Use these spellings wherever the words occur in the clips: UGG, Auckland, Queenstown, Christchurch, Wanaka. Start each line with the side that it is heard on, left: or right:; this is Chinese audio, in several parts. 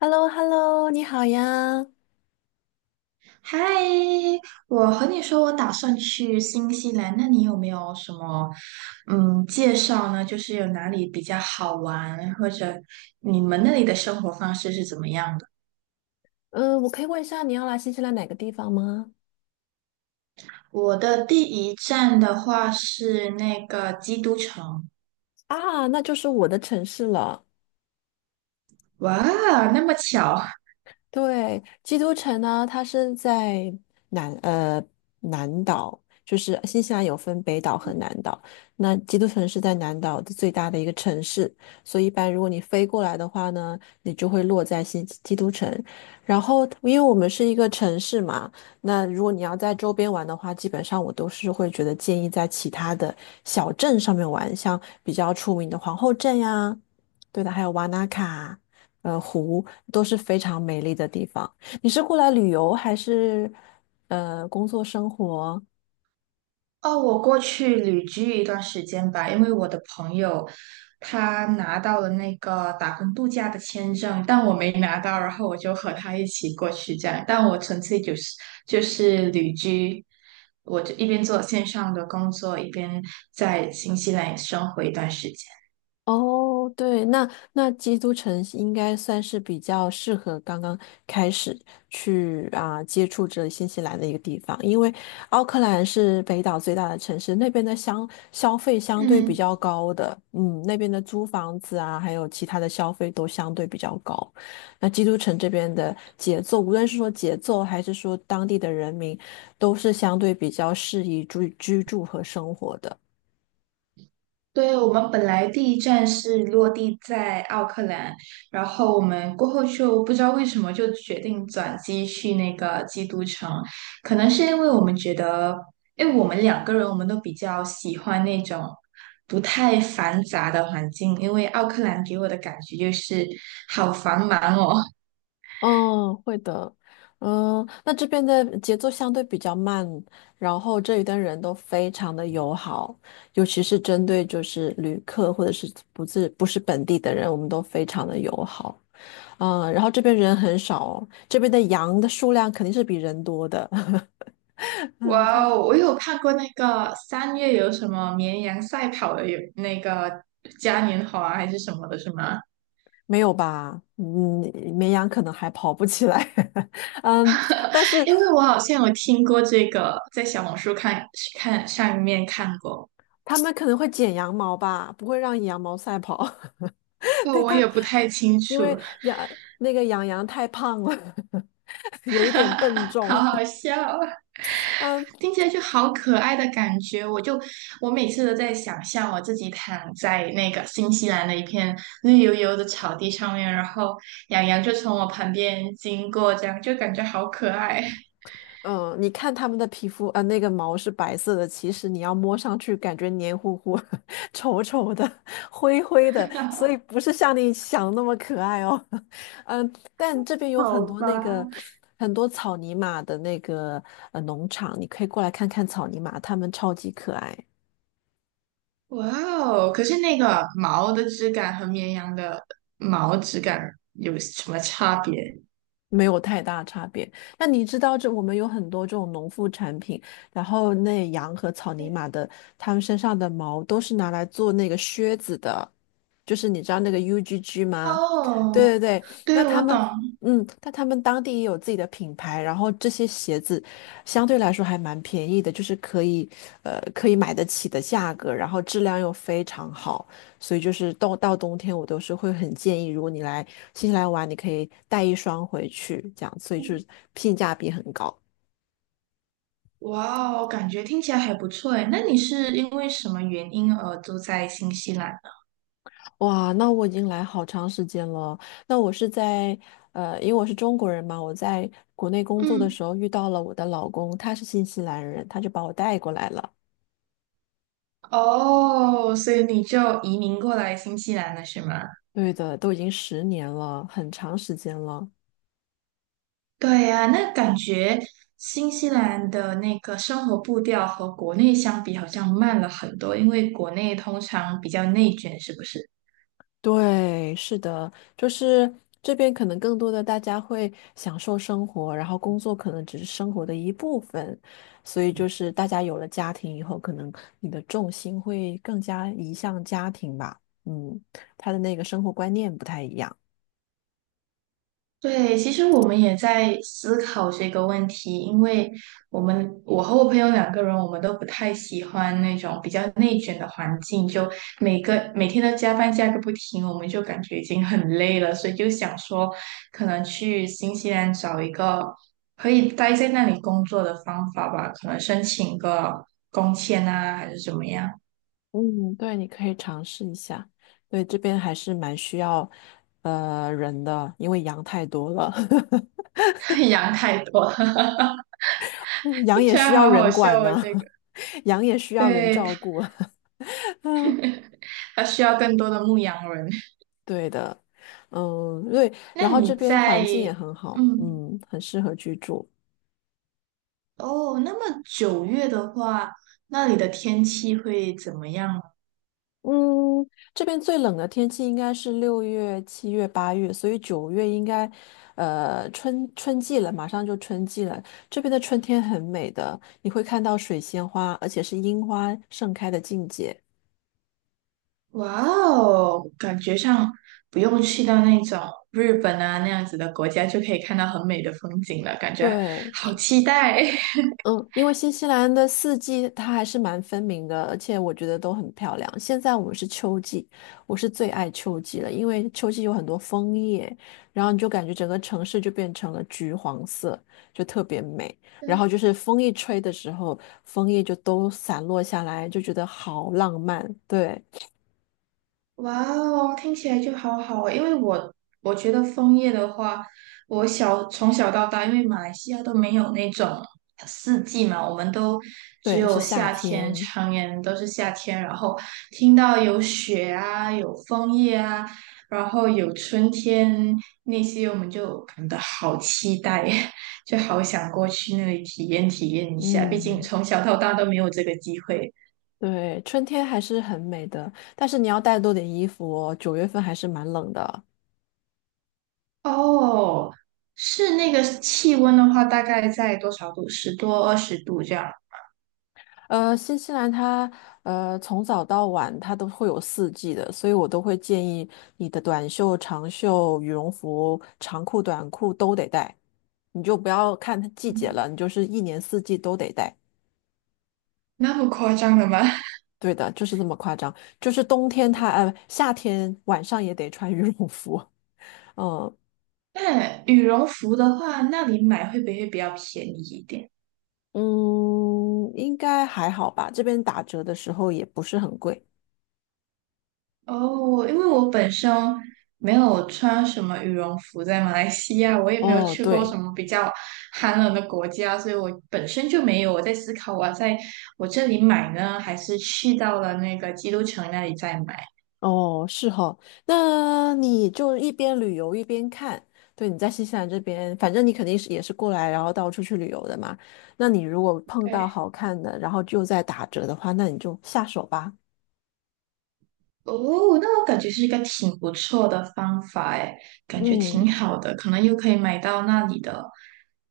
left: h e l l o h e l l o 你好呀。
right: 嗨，我和你说，我打算去新西兰，那你有没有什么介绍呢？就是有哪里比较好玩，或者你们那里的生活方式是怎么样的？
left: 嗯，我可以问一下你要来新西兰哪个地方吗？
right: 我的第一站的话是那个基督城。
left: 啊，那就是我的城市了。
right: 哇，那么巧。
left: 对，基督城呢，它是在南呃南岛，就是新西兰有分北岛和南岛。那基督城是在南岛的最大的一个城市，所以一般如果你飞过来的话呢，你就会落在新基督城。然后，因为我们是一个城市嘛，那如果你要在周边玩的话，基本上我都是会觉得建议在其他的小镇上面玩，像比较出名的皇后镇呀，对的，还有瓦纳卡。湖，都是非常美丽的地方。你是过来旅游还是工作生活？
right: 哦，我过去旅居一段时间吧，因为我的朋友他拿到了那个打工度假的签证，但我没拿到，然后我就和他一起过去这样，但我纯粹就是旅居，我就一边做线上的工作，一边在新西兰也生活一段时间。
left: 哦，对，那基督城应该算是比较适合刚刚开始去啊、接触这新西兰的一个地方，因为奥克兰是北岛最大的城市，那边的消费相对比
right: 嗯。
left: 较高的。嗯，那边的租房子啊，还有其他的消费都相对比较高。那基督城这边的节奏，无论是说节奏还是说当地的人民，都是相对比较适宜居住和生活的。
right: 对，我们本来第一站是落地在奥克兰，然后我们过后就不知道为什么就决定转机去那个基督城。可能是因为我们觉得，因为我们两个人都比较喜欢那种不太繁杂的环境，因为奥克兰给我的感觉就是好繁忙哦。
left: 嗯，会的。那这边的节奏相对比较慢，然后这里的人都非常的友好，尤其是针对就是旅客或者是不是本地的人，我们都非常的友好。然后这边人很少哦，这边的羊的数量肯定是比人多的。嗯，它
right: 哇哦，我有看过那个三月有什么绵羊赛跑的，有那个嘉年华还是什么的，是吗？
left: 没有吧？嗯，绵羊可能还跑不起来。嗯，但是
right: 因为我好像有听过这个，在小红书看上面看过。
left: 他们可能会剪羊毛吧，不会让羊毛赛跑。
right: 不 过
left: 对，
right: 我也不太清
left: 因
right: 楚。
left: 为杨那个杨羊太胖了，有一点笨 重。
right: 好好笑啊，
left: 嗯
right: 听起来就好可爱的感觉。我每次都在想象我自己躺在那个新西兰的一片绿油油的草地上面，然后羊羊就从我旁边经过，这样就感觉好可爱。
left: 嗯，你看他们的皮肤，那个毛是白色的，其实你要摸上去，感觉黏糊糊、稠稠的、灰灰的，所以不是像你想那么可爱哦。嗯，但这边有
right: 好吧。
left: 很多草泥马的农场，你可以过来看看草泥马，它们超级可爱。
right: 哇哦！可是那个毛的质感和绵羊的毛质感有什么差别？
left: 没有太大差别。那你知道我们有很多这种农副产品，然后那羊和草泥马的，它们身上的毛都是拿来做那个靴子的，就是你知道那个 UGG 吗？
right: 哦，
left: 对对对，
right: 对，
left: 那
right: 我
left: 他
right: 懂。
left: 们。但他们当地也有自己的品牌，然后这些鞋子相对来说还蛮便宜的，就是可以买得起的价格，然后质量又非常好。所以就是到冬天，我都是会很建议，如果你来新西兰玩，你可以带一双回去，这样，所以就是性价比很高。
right: 哇哦，感觉听起来还不错诶。那你是因为什么原因而住在新西兰呢？
left: 哇，那我已经来好长时间了。那我是因为我是中国人嘛，我在国内工作的
right: 嗯。
left: 时候遇到了我的老公，他是新西兰人，他就把我带过来了。
right: 哦，所以你就移民过来新西兰了，是吗？
left: 对的，都已经10年了，很长时间了。
right: 对呀，那感觉新西兰的那个生活步调和国内相比，好像慢了很多，因为国内通常比较内卷，是不是？
left: 对，是的，就是这边可能更多的大家会享受生活，然后工作可能只是生活的一部分，所以就是大家有了家庭以后，可能你的重心会更加移向家庭吧。嗯，他的那个生活观念不太一样。
right: 对，其实我们也在思考这个问题，因为我和我朋友两个人，我们都不太喜欢那种比较内卷的环境，就每天都加班加个不停，我们就感觉已经很累了，所以就想说，可能去新西兰找一个可以待在那里工作的方法吧，可能申请个工签啊，还是怎么样。
left: 嗯，对，你可以尝试一下。对，这边还是蛮需要人的，因为羊太多了，
right: 羊太多了。
left: 羊
right: 听
left: 也
right: 起来
left: 需要
right: 好好
left: 人管
right: 笑啊！
left: 呢，
right: 这个，
left: 羊也需要人
right: 对，
left: 照顾。
right: 它需要更多的牧羊人。
left: 对的，嗯，对，然
right: 那
left: 后
right: 你
left: 这边环
right: 在，
left: 境也很好，
right: 嗯，
left: 很适合居住。
right: 哦，那么九月的话，那里的天气会怎么样呢？
left: 嗯，这边最冷的天气应该是6月、7月、8月，所以九月应该，春季了，马上就春季了。这边的春天很美的，你会看到水仙花，而且是樱花盛开的境界。
right: 哇哦，感觉上不用去到那种日本啊那样子的国家，就可以看到很美的风景了，感觉
left: 对，
right: 好期待。
left: 嗯，因为新西兰的四季它还是蛮分明的，而且我觉得都很漂亮。现在我们是秋季，我是最爱秋季了，因为秋季有很多枫叶，然后你就感觉整个城市就变成了橘黄色，就特别美。然后就
right: 对。
left: 是风一吹的时候，枫叶就都散落下来，就觉得好浪漫。对，
right: 哇哦，听起来就好好哦，因为我觉得枫叶的话，从小到大，因为马来西亚都没有那种四季嘛，我们都只
left: 对，是
right: 有
left: 夏
right: 夏天，
left: 天。
right: 常年都是夏天。然后听到有雪啊，有枫叶啊，然后有春天那些，我们就感到好期待。就好想过去那里体验体验一下，毕竟
left: 嗯，
right: 从小到大都没有这个机会。
left: 对，春天还是很美的，但是你要带多点衣服哦，9月份还是蛮冷的。
right: 哦，是那个气温的话，大概在多少度？十多、二十度这样。
left: 新西兰它从早到晚它都会有四季的，所以我都会建议你的短袖、长袖、羽绒服、长裤、短裤都得带，你就不要看它季节了，
right: 嗯
left: 你就是一年四季都得带。
right: 那么夸张的吗？
left: 对的，就是这么夸张，就是冬天它呃夏天晚上也得穿羽绒服，嗯
right: 那羽绒服的话，那里买会不会比较便宜一点？
left: 嗯，应该还好吧，这边打折的时候也不是很贵。
right: 哦，因为我本身没有穿什么羽绒服，在马来西亚，我也没有
left: 哦，
right: 去过什
left: 对，
right: 么比较寒冷的国家，所以我本身就没有。我在思考，我要在我这里买呢，还是去到了那个基督城那里再买？
left: 哦，是哈，那你就一边旅游一边看。对，你在新西兰这边，反正你肯定是也是过来，然后到处去旅游的嘛。那你如果碰到
right: 对。
left: 好看的，然后就在打折的话，那你就下手吧。
right: 哦，那我感觉是一个挺不错的方法哎，感觉
left: 嗯，
right: 挺好的，可能又可以买到那里的，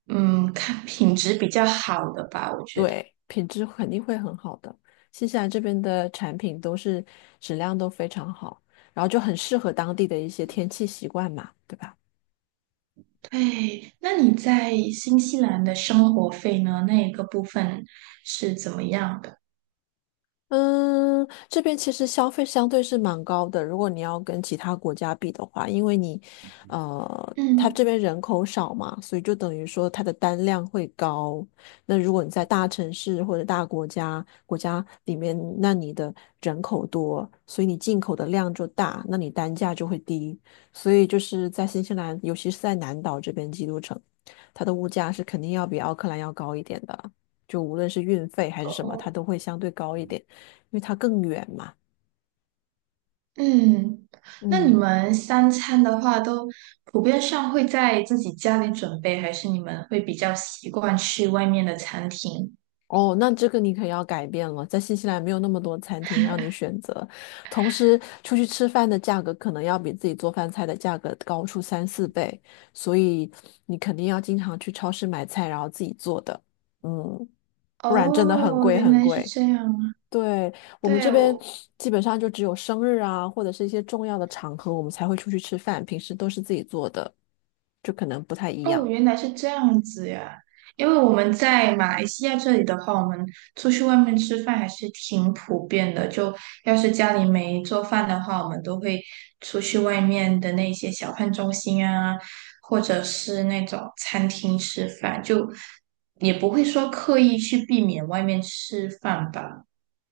right: 嗯，看品质比较好的吧，我觉得。
left: 对，品质肯定会很好的。新西兰这边的产品都是质量都非常好，然后就很适合当地的一些天气习惯嘛，对吧？
right: 对，那你在新西兰的生活费呢？那一个部分是怎么样的？
left: 嗯，这边其实消费相对是蛮高的，如果你要跟其他国家比的话，因为它
right: 嗯。
left: 这边人口少嘛，所以就等于说它的单量会高。那如果你在大城市或者大国家里面，那你的人口多，所以你进口的量就大，那你单价就会低。所以就是在新西兰，尤其是在南岛这边基督城，它的物价是肯定要比奥克兰要高一点的，就无论是运费还是
right: 哦
left: 什么，它
right: 哦。
left: 都会相对高一点。因为它更远嘛。
right: 嗯，那你
left: 嗯，
right: 们三餐的话，都普遍上会在自己家里准备，还是你们会比较习惯去外面的餐厅？
left: 哦，那这个你可要改变了，在新西兰没有那么多餐厅让你选择，同时出去吃饭的价格可能要比自己做饭菜的价格高出三四倍，所以你肯定要经常去超市买菜，然后自己做的，嗯，不然真的很
right: 哦，
left: 贵
right: 原
left: 很
right: 来是
left: 贵。
right: 这样。
left: 对，我们
right: 对，
left: 这边
right: 我。
left: 基本上就只有生日啊，或者是一些重要的场合，我们才会出去吃饭，平时都是自己做的，就可能不太一
right: 哦，
left: 样。
right: 原来是这样子呀。因为我们在马来西亚这里的话，我们出去外面吃饭还是挺普遍的。就要是家里没做饭的话，我们都会出去外面的那些小饭中心啊，或者是那种餐厅吃饭，就也不会说刻意去避免外面吃饭吧。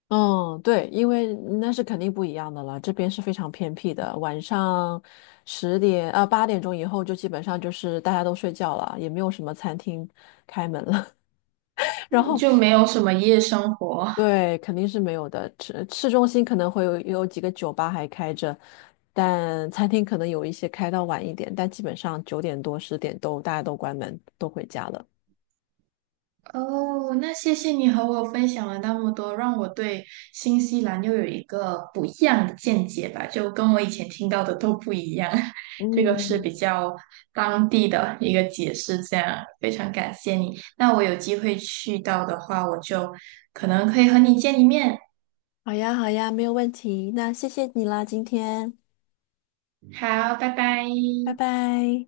left: 嗯，对，因为那是肯定不一样的了。这边是非常偏僻的，晚上十点啊8点钟以后就基本上就是大家都睡觉了，也没有什么餐厅开门了。然
right: 嗯
left: 后
right: 就没有什么夜生活。
left: 对，肯定是没有的。市中心可能会有几个酒吧还开着，但餐厅可能有一些开到晚一点，但基本上9点多十点都大家都关门，都回家了。
right: 哦，那谢谢你和我分享了那么多，让我对新西兰又有一个不一样的见解吧，就跟我以前听到的都不一样。这个是
left: 嗯，
right: 比较当地的一个解释，这样非常感谢你。那我有机会去到的话，我就可能可以和你见一面。
left: 好呀，好呀，没有问题。那谢谢你啦，今天，
right: 好，拜拜。
left: 拜拜。